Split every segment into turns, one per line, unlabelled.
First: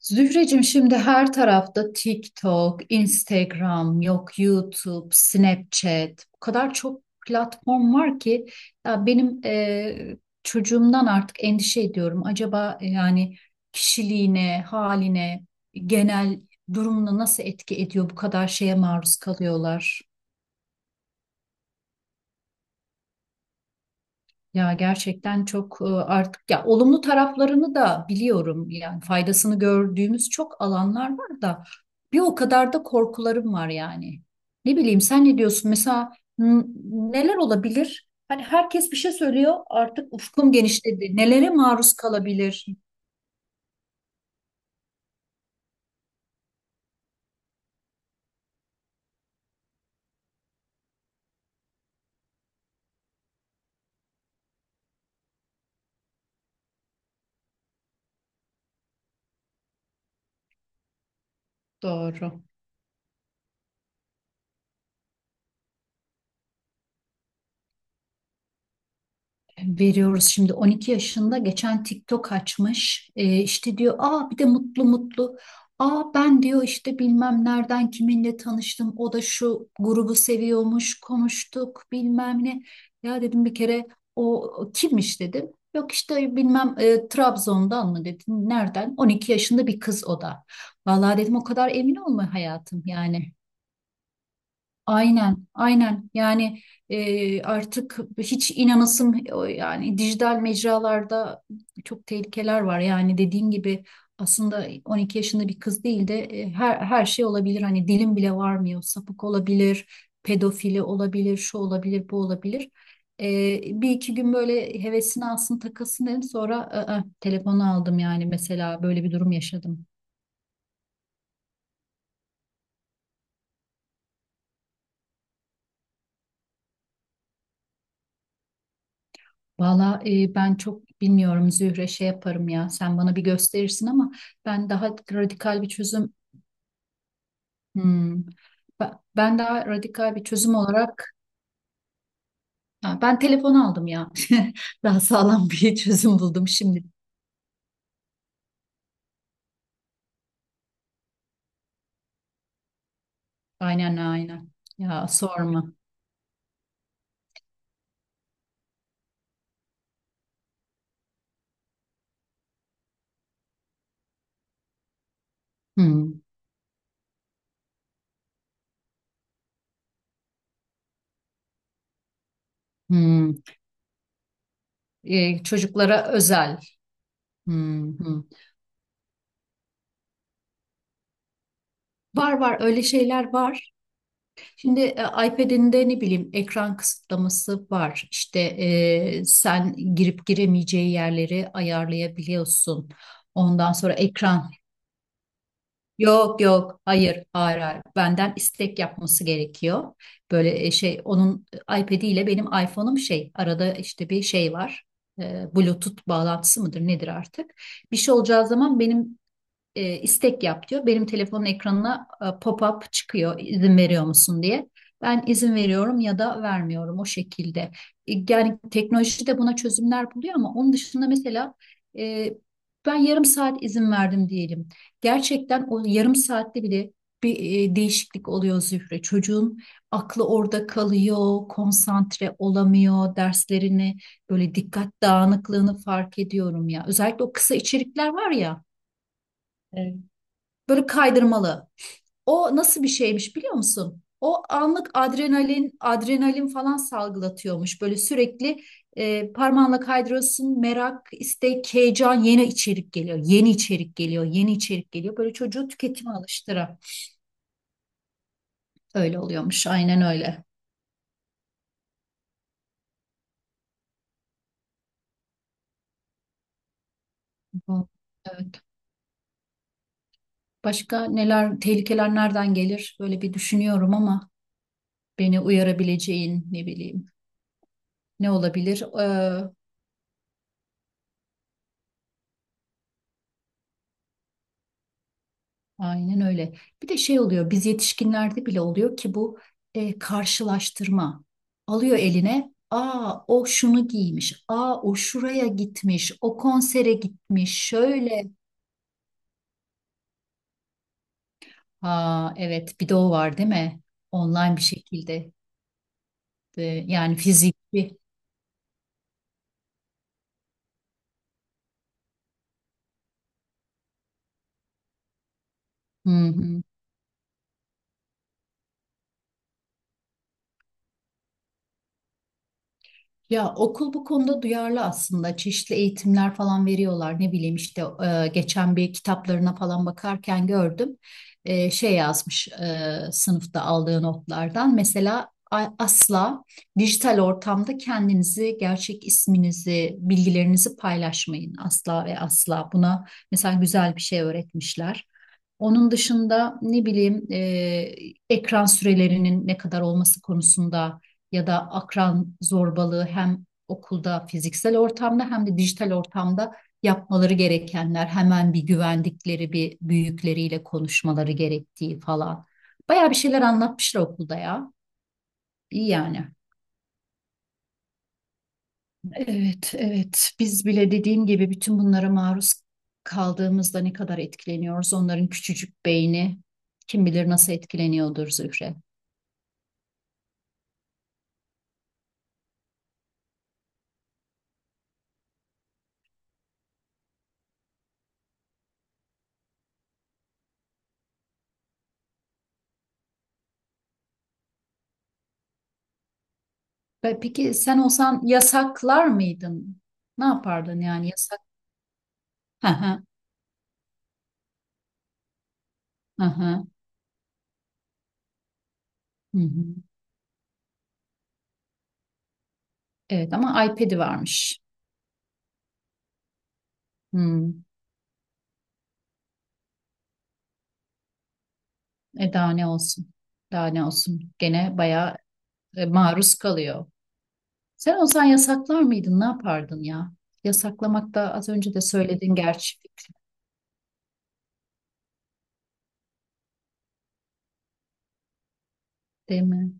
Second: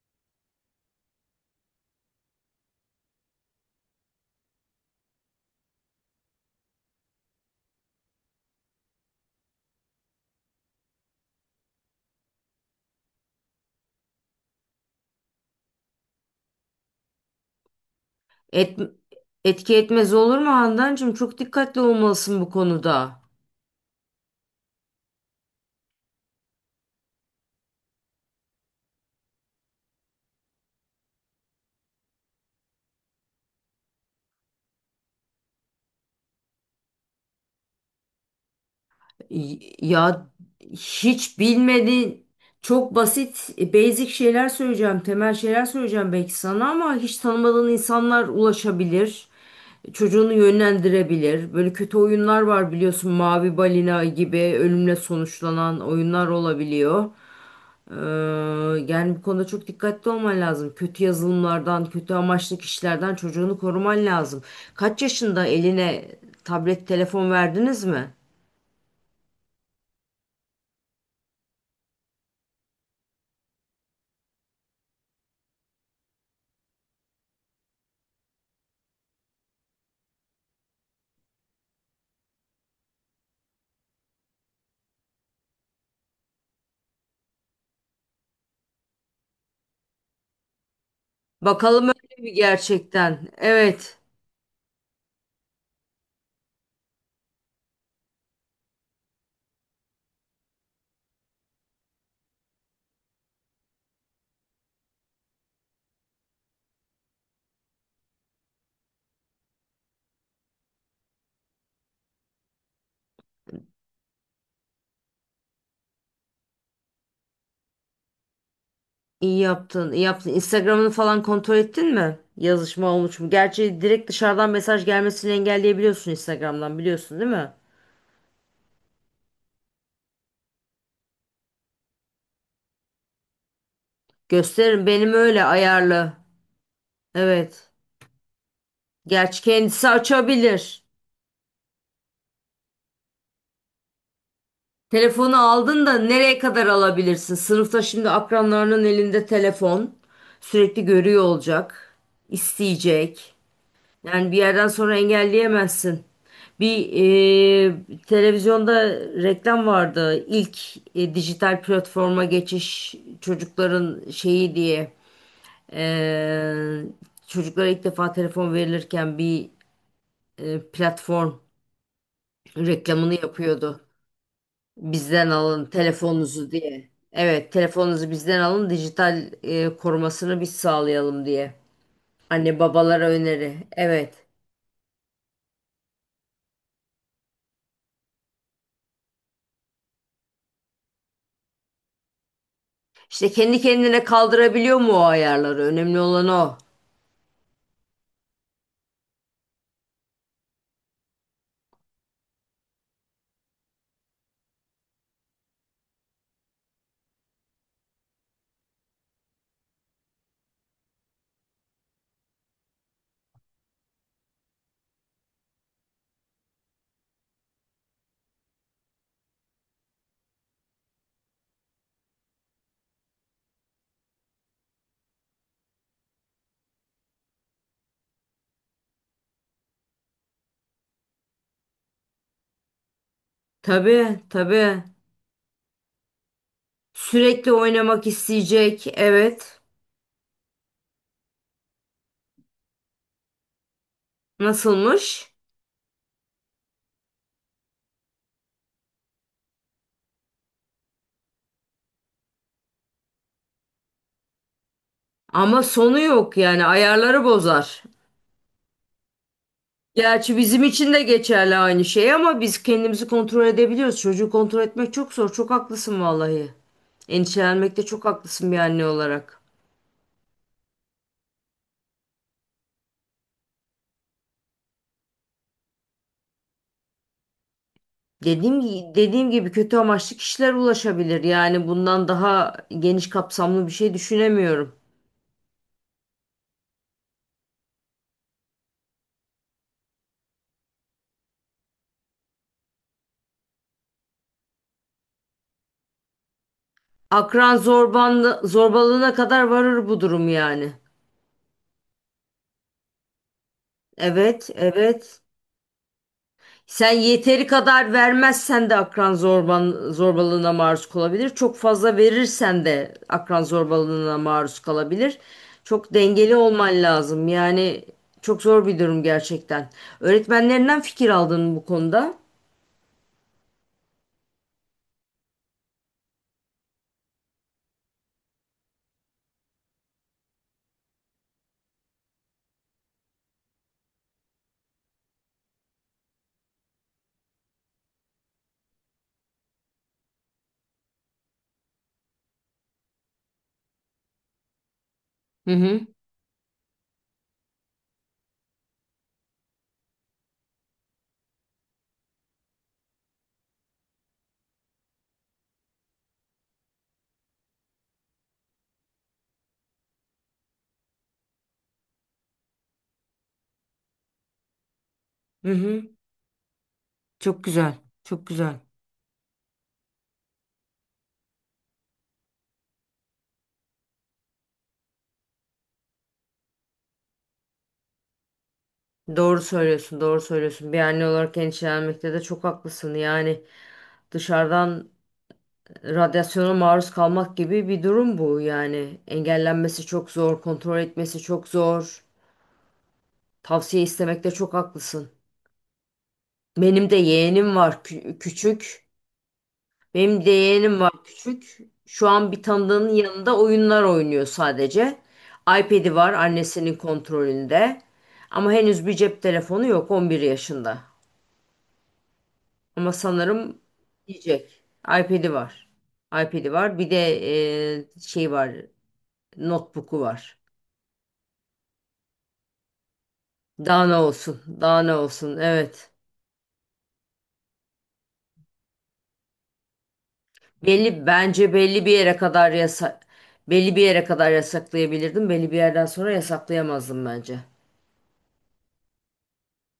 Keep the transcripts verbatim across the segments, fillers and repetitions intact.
Zühreciğim, şimdi her tarafta TikTok, Instagram, yok YouTube, Snapchat. O kadar çok platform var ki ya benim, e, çocuğumdan artık endişe ediyorum. Acaba e, yani kişiliğine, haline, genel durumuna nasıl etki ediyor bu kadar şeye
Et,
maruz
Etki
kalıyorlar?
etmez olur mu Handancığım? Çok dikkatli olmalısın bu konuda.
Ya gerçekten çok, e, artık ya olumlu taraflarını da biliyorum. Yani faydasını gördüğümüz çok alanlar var da bir o kadar da korkularım var yani. Ne bileyim, sen ne diyorsun? Mesela n- neler olabilir? Hani herkes bir şey söylüyor.
Y-
Artık
Ya
ufkum genişledi.
hiç
Nelere maruz
bilmediğin
kalabilir?
çok basit e, basic şeyler söyleyeceğim, temel şeyler söyleyeceğim belki sana ama hiç tanımadığın insanlar ulaşabilir. Çocuğunu yönlendirebilir. Böyle kötü oyunlar var biliyorsun, Mavi Balina gibi ölümle sonuçlanan oyunlar olabiliyor. Ee, Yani bu konuda çok dikkatli olman lazım. Kötü yazılımlardan, kötü
Doğru.
amaçlı kişilerden çocuğunu koruman lazım. Kaç yaşında eline tablet, telefon verdiniz mi?
Veriyoruz şimdi, on iki yaşında geçen TikTok açmış. Ee, işte diyor, aa bir de mutlu mutlu, aa ben diyor işte bilmem nereden kiminle tanıştım, o da şu grubu seviyormuş, konuştuk bilmem ne. Ya dedim bir kere, o, o kimmiş dedim. Yok işte bilmem, e, Trabzon'dan mı dedim, nereden? on iki yaşında bir kız o da. Vallahi dedim, o kadar
Bakalım
emin
öyle mi
olma hayatım
gerçekten?
yani.
Evet.
Aynen, aynen. Yani e, artık hiç inanasım, yani dijital mecralarda çok tehlikeler var. Yani dediğin gibi, aslında on iki yaşında bir kız değil de, e, her her şey olabilir. Hani dilim bile varmıyor. Sapık olabilir, pedofili olabilir, şu olabilir, bu olabilir. E, Bir iki gün böyle hevesini alsın, takılsın dedim. Sonra, "Aa, telefonu aldım yani, mesela böyle bir durum
İyi
yaşadım."
yaptın, iyi yaptın. Instagram'ını falan kontrol ettin mi? Yazışma olmuş mu? Gerçi direkt dışarıdan mesaj gelmesini engelleyebiliyorsun Instagram'dan, biliyorsun değil mi?
Valla e, ben çok bilmiyorum Zühre, şey yaparım ya, sen bana bir gösterirsin ama ben
Gösteririm,
daha
benim öyle
radikal bir
ayarlı.
çözüm.
Evet.
Hmm. Ba- Ben
Gerçi
daha
kendisi
radikal bir çözüm
açabilir.
olarak. Ha, ben telefon aldım ya. Daha
Telefonu
sağlam bir
aldın da
çözüm
nereye
buldum
kadar
şimdi.
alabilirsin? Sınıfta şimdi akranlarının elinde telefon. Sürekli görüyor olacak, isteyecek.
Aynen,
Yani bir
aynen.
yerden sonra
Ya sorma.
engelleyemezsin. Bir e, televizyonda reklam vardı. İlk e, dijital platforma geçiş çocukların şeyi diye.
Hmm,
E, Çocuklara ilk defa telefon verilirken bir e, platform reklamını
hmm.
yapıyordu. Bizden
E,
alın
çocuklara
telefonunuzu
özel.
diye. Evet,
Hmm,
telefonunuzu
hmm.
bizden alın, dijital e, korumasını biz sağlayalım diye.
Var var,
Anne
öyle
babalara
şeyler
öneri.
var.
Evet.
Şimdi e, iPad'inde ne bileyim ekran kısıtlaması var. İşte e, sen girip giremeyeceği yerleri ayarlayabiliyorsun.
İşte kendi
Ondan sonra
kendine
ekran.
kaldırabiliyor mu o ayarları? Önemli olan
Yok
o.
yok, hayır hayır, hayır. Benden istek yapması gerekiyor. Böyle e, şey, onun iPad'i ile benim iPhone'um, şey arada işte bir şey var. E, Bluetooth bağlantısı mıdır nedir artık? Bir şey olacağı zaman benim, e, istek yap diyor. Benim telefonun ekranına e, pop-up çıkıyor, izin veriyor musun diye. Ben izin veriyorum ya da vermiyorum, o şekilde. E, Yani teknoloji de buna çözümler buluyor ama onun dışında mesela, e, ben yarım saat izin verdim diyelim. Gerçekten o yarım saatte bile bir e, değişiklik oluyor Zühre. Çocuğun aklı orada kalıyor, konsantre olamıyor, derslerini,
Tabii,
böyle
tabii.
dikkat dağınıklığını fark ediyorum ya. Özellikle o
Sürekli
kısa
oynamak
içerikler var ya.
isteyecek. Evet.
Böyle kaydırmalı. O nasıl bir şeymiş biliyor musun? O anlık
Nasılmış?
adrenalin, adrenalin falan salgılatıyormuş. Böyle sürekli, e, parmağınla kaydırıyorsun. Merak, istek, heyecan, yeni içerik geliyor. Yeni içerik geliyor, yeni içerik geliyor. Böyle
Ama
çocuğu
sonu
tüketime
yok, yani
alıştıra.
ayarları bozar.
Öyle oluyormuş, aynen
Gerçi
öyle.
bizim için de geçerli aynı şey, ama biz kendimizi kontrol edebiliyoruz. Çocuğu kontrol etmek çok zor. Çok haklısın vallahi. Endişelenmekte
Bu-
çok haklısın bir
Evet.
anne olarak.
Başka neler, tehlikeler nereden gelir? Böyle bir düşünüyorum ama beni uyarabileceğin ne bileyim, ne
Dediğim,
olabilir?
gi- dediğim gibi kötü amaçlı kişiler ulaşabilir. Yani bundan daha geniş kapsamlı bir şey düşünemiyorum.
Aynen öyle. Bir de şey oluyor, biz yetişkinlerde bile oluyor ki bu e, karşılaştırma. Alıyor eline, aa o şunu giymiş, aa o şuraya gitmiş, o konsere
Akran
gitmiş, şöyle.
zorbanlı, zorbalığına kadar varır bu durum yani.
Aa, evet, bir de o var değil mi?
Evet,
Online bir
evet.
şekilde. E,
Sen
Yani
yeteri kadar
fiziki.
vermezsen de akran zorban, zorbalığına maruz kalabilir. Çok fazla verirsen de akran zorbalığına maruz kalabilir. Çok
Hı
dengeli
hı.
olman lazım. Yani çok zor bir durum gerçekten. Öğretmenlerinden fikir aldın mı bu konuda?
Ya, okul bu konuda duyarlı aslında. Çeşitli eğitimler falan veriyorlar. Ne bileyim işte, e, geçen bir kitaplarına falan bakarken gördüm. E, şey yazmış, e, sınıfta aldığı notlardan. Mesela a- asla dijital ortamda kendinizi, gerçek isminizi, bilgilerinizi paylaşmayın. Asla ve asla. Buna mesela güzel bir şey öğretmişler.
Hı hı.
Onun dışında ne bileyim, e, ekran sürelerinin ne kadar olması konusunda ya da akran zorbalığı, hem okulda fiziksel ortamda hem de dijital ortamda yapmaları gerekenler, hemen bir güvendikleri bir büyükleriyle konuşmaları gerektiği falan. Bayağı bir şeyler anlatmışlar okulda ya.
Hı
İyi
hı.
yani.
Çok güzel. Çok güzel.
Evet, evet. Biz bile dediğim gibi bütün bunlara maruz kaldığımızda ne kadar etkileniyoruz? Onların küçücük beyni kim bilir nasıl etkileniyordur Zühre.
Doğru söylüyorsun, doğru söylüyorsun. Bir anne olarak endişelenmekte de çok haklısın. Yani dışarıdan radyasyona maruz kalmak gibi bir durum bu yani. Engellenmesi çok zor, kontrol etmesi çok zor. Tavsiye istemekte çok haklısın. Benim de
Pe- Peki
yeğenim var,
sen
kü-
olsan
küçük.
yasaklar mıydın?
Benim
Ne
de yeğenim
yapardın
var,
yani, yasak?
küçük. Şu an bir tanıdığının yanında oyunlar oynuyor sadece. iPad'i var
Aha,
annesinin kontrolünde. Ama henüz bir cep
hı
telefonu
hı.
yok, On bir yaşında. Ama
Evet
sanırım
ama iPad'i varmış.
diyecek. iPad'i var. iPad'i var. Bir de
Hmm.
e, şey var. Notebook'u var.
E, daha ne olsun? Daha ne
Daha ne
olsun?
olsun?
Gene
Daha ne
bayağı
olsun?
e,
Evet.
maruz kalıyor. Sen olsan yasaklar mıydın? Ne yapardın ya?
Belli
Yasaklamak da, az
bence
önce de
belli bir yere
söyledin
kadar
gerçi,
yasa belli bir yere kadar yasaklayabilirdim. Belli bir yerden sonra yasaklayamazdım bence.
değil mi?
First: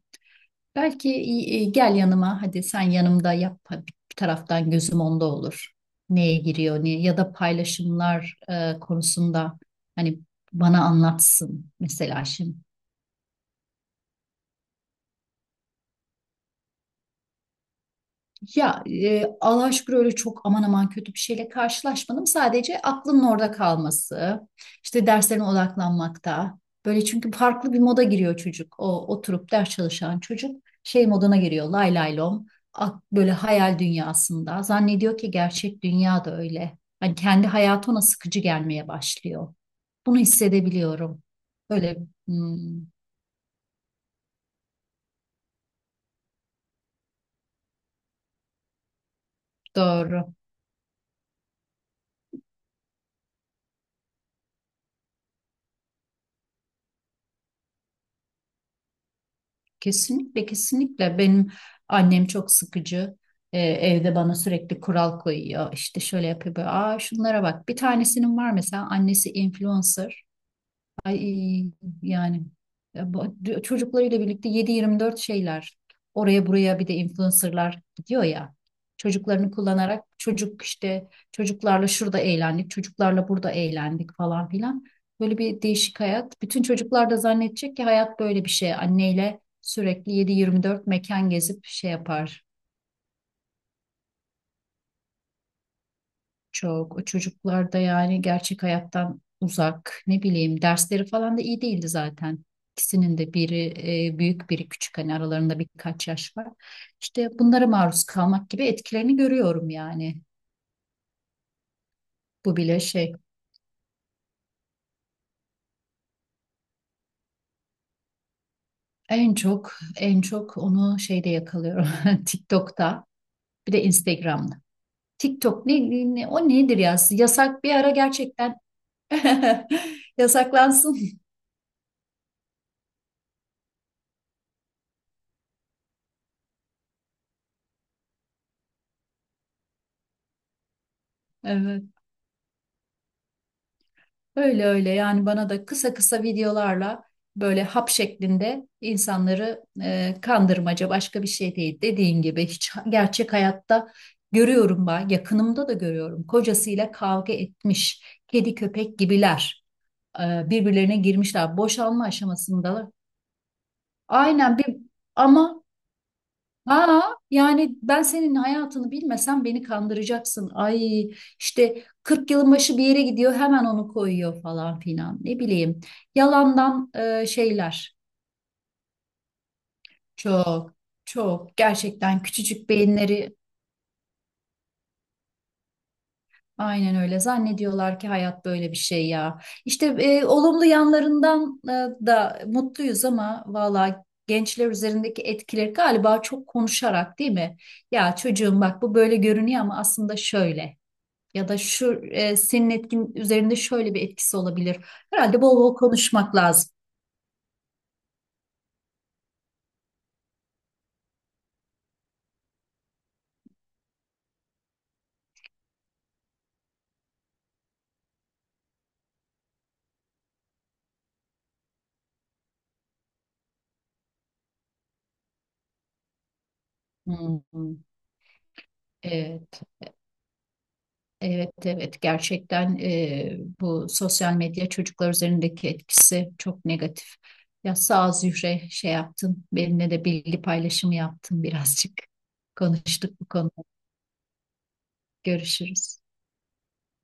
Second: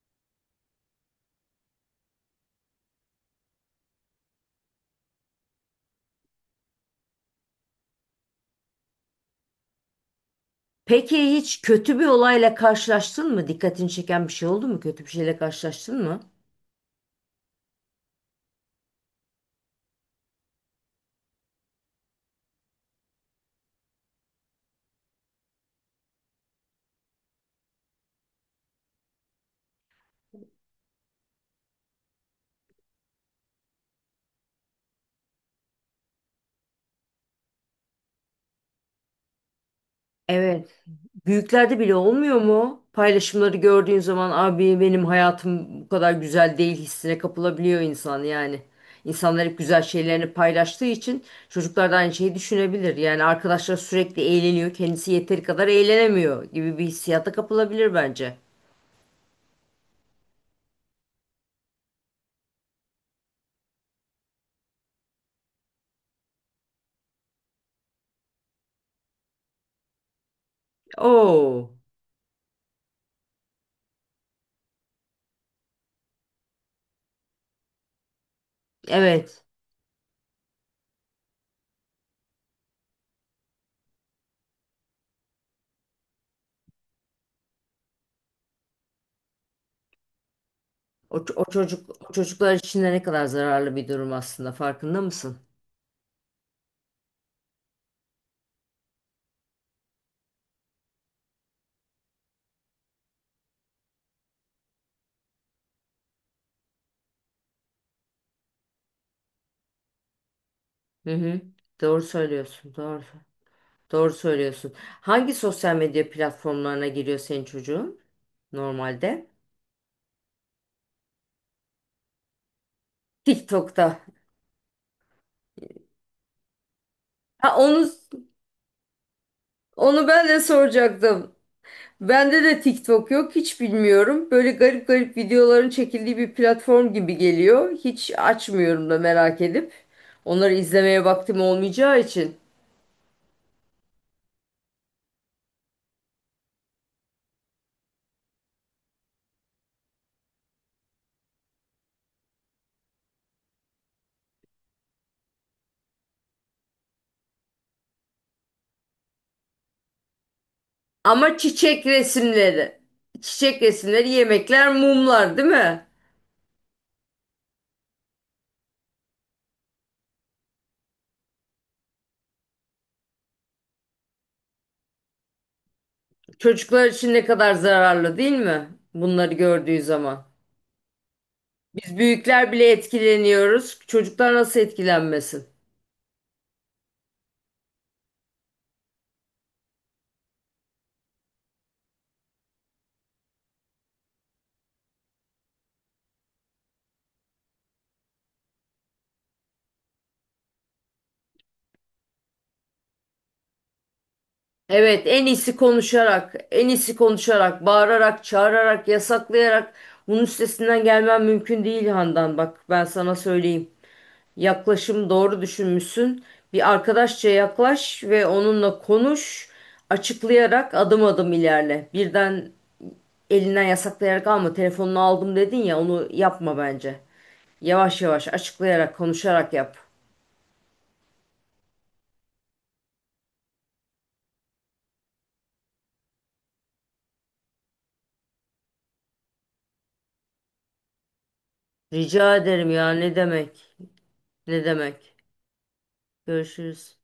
Belki e, e, gel yanıma, hadi sen yanımda yap. Hadi, bir taraftan gözüm onda olur. Neye giriyor, ne ya da paylaşımlar e, konusunda hani bana
Peki hiç
anlatsın
kötü bir
mesela
olayla
şimdi.
karşılaştın mı? Dikkatini çeken bir şey oldu mu? Kötü bir şeyle karşılaştın mı?
Ya, e, Allah'a şükür öyle çok aman aman kötü bir şeyle karşılaşmadım. Sadece aklının orada kalması, işte derslerine odaklanmakta. Böyle çünkü farklı bir moda giriyor çocuk. O oturup ders çalışan çocuk şey moduna giriyor. Lay lay lom. Ak- Böyle hayal dünyasında. Zannediyor ki gerçek dünya da öyle. Hani kendi hayatı ona sıkıcı gelmeye başlıyor. Bunu
Evet.
hissedebiliyorum.
Büyüklerde bile
Böyle.
olmuyor
Hmm.
mu? Paylaşımları gördüğün zaman, abi benim hayatım bu kadar güzel değil hissine kapılabiliyor insan yani. İnsanlar hep güzel şeylerini
Doğru.
paylaştığı için çocuklar da aynı şeyi düşünebilir. Yani arkadaşlar sürekli eğleniyor, kendisi yeteri kadar eğlenemiyor gibi bir hissiyata kapılabilir bence.
Kesinlikle, kesinlikle, benim annem çok sıkıcı. Ee, evde bana sürekli kural koyuyor. İşte şöyle yapıyor. Böyle. Aa, şunlara bak. Bir tanesinin var mesela annesi influencer. Ay,
Oo,
yani e, bu- d- çocuklarıyla birlikte yedi yirmi dört şeyler, oraya buraya, bir de influencerlar gidiyor ya,
evet.
çocuklarını kullanarak. Çocuk işte, çocuklarla şurada eğlendik, çocuklarla burada eğlendik falan filan. Böyle bir değişik hayat. Bütün çocuklar da zannedecek ki hayat böyle bir şey, anneyle sürekli yedi yirmi dört
O,
mekan
ç- o
gezip şey
çocuk o
yapar.
çocuklar için de ne kadar zararlı bir durum aslında, farkında mısın?
Çok. O çocuklar da yani gerçek hayattan uzak. Ne bileyim dersleri falan da iyi değildi zaten. İkisinin de biri e, büyük, biri küçük, hani aralarında birkaç yaş var. İşte bunlara maruz kalmak gibi etkilerini görüyorum yani.
Hı hı. Doğru
Bu
söylüyorsun.
bile
Doğru.
şey.
Doğru söylüyorsun. Hangi sosyal medya platformlarına giriyor senin çocuğun normalde?
En çok, en çok onu şeyde yakalıyorum TikTok'ta, bir de
TikTok'ta.
Instagram'da. TikTok ne, ne o nedir ya,
Ha,
yasak bir
onu
ara gerçekten
onu ben de
yasaklansın.
soracaktım. Bende de TikTok yok, hiç bilmiyorum. Böyle garip garip videoların çekildiği bir platform gibi geliyor. Hiç açmıyorum da merak edip. Onları izlemeye vaktim
Evet.
olmayacağı için.
Öyle öyle yani, bana da kısa kısa videolarla böyle hap şeklinde insanları, e, kandırmaca başka bir şey değil. Dediğin gibi hiç gerçek hayatta görüyorum, ben yakınımda da görüyorum. Kocasıyla kavga etmiş, kedi köpek gibiler, e, birbirlerine
Ama
girmişler,
çiçek
boşanma
resimleri.
aşamasında.
Çiçek resimleri,
Aynen.
yemekler,
Bir
mumlar, değil
ama.
mi?
Ha, yani ben senin hayatını bilmesem beni kandıracaksın. Ay, işte kırk yılın başı bir yere gidiyor, hemen onu koyuyor falan filan. Ne bileyim.
Çocuklar
Yalandan
için ne
e,
kadar
şeyler.
zararlı, değil mi? Bunları gördüğü zaman.
Çok, çok
Biz
gerçekten
büyükler
küçücük
bile
beyinleri
etkileniyoruz. Çocuklar nasıl etkilenmesin?
aynen öyle zannediyorlar ki hayat böyle bir şey ya. İşte e, olumlu yanlarından e, da mutluyuz ama valla gençler üzerindeki etkileri galiba, çok konuşarak değil mi? Ya çocuğum bak, bu böyle görünüyor ama aslında şöyle. Ya da şu, e, senin etkin üzerinde şöyle bir etkisi olabilir.
Evet, en
Herhalde
iyisi
bol bol
konuşarak,
konuşmak
en
lazım.
iyisi konuşarak, bağırarak, çağırarak, yasaklayarak bunun üstesinden gelmem mümkün değil Handan. Bak ben sana söyleyeyim. Yaklaşım doğru, düşünmüşsün. Bir arkadaşça yaklaş ve onunla konuş. Açıklayarak adım adım ilerle. Birden elinden yasaklayarak alma. Telefonunu aldım dedin ya, onu yapma bence.
Hmm.
Yavaş yavaş açıklayarak, konuşarak
Evet,
yap.
evet, evet. Gerçekten e, bu sosyal medya çocuklar üzerindeki etkisi çok negatif. Ya sağ ol Zühre, şey yaptın. Benimle de bilgi paylaşımı yaptın birazcık.
Rica ederim, ya ne
Konuştuk bu konuda.
demek? Ne demek?
Görüşürüz.
Görüşürüz.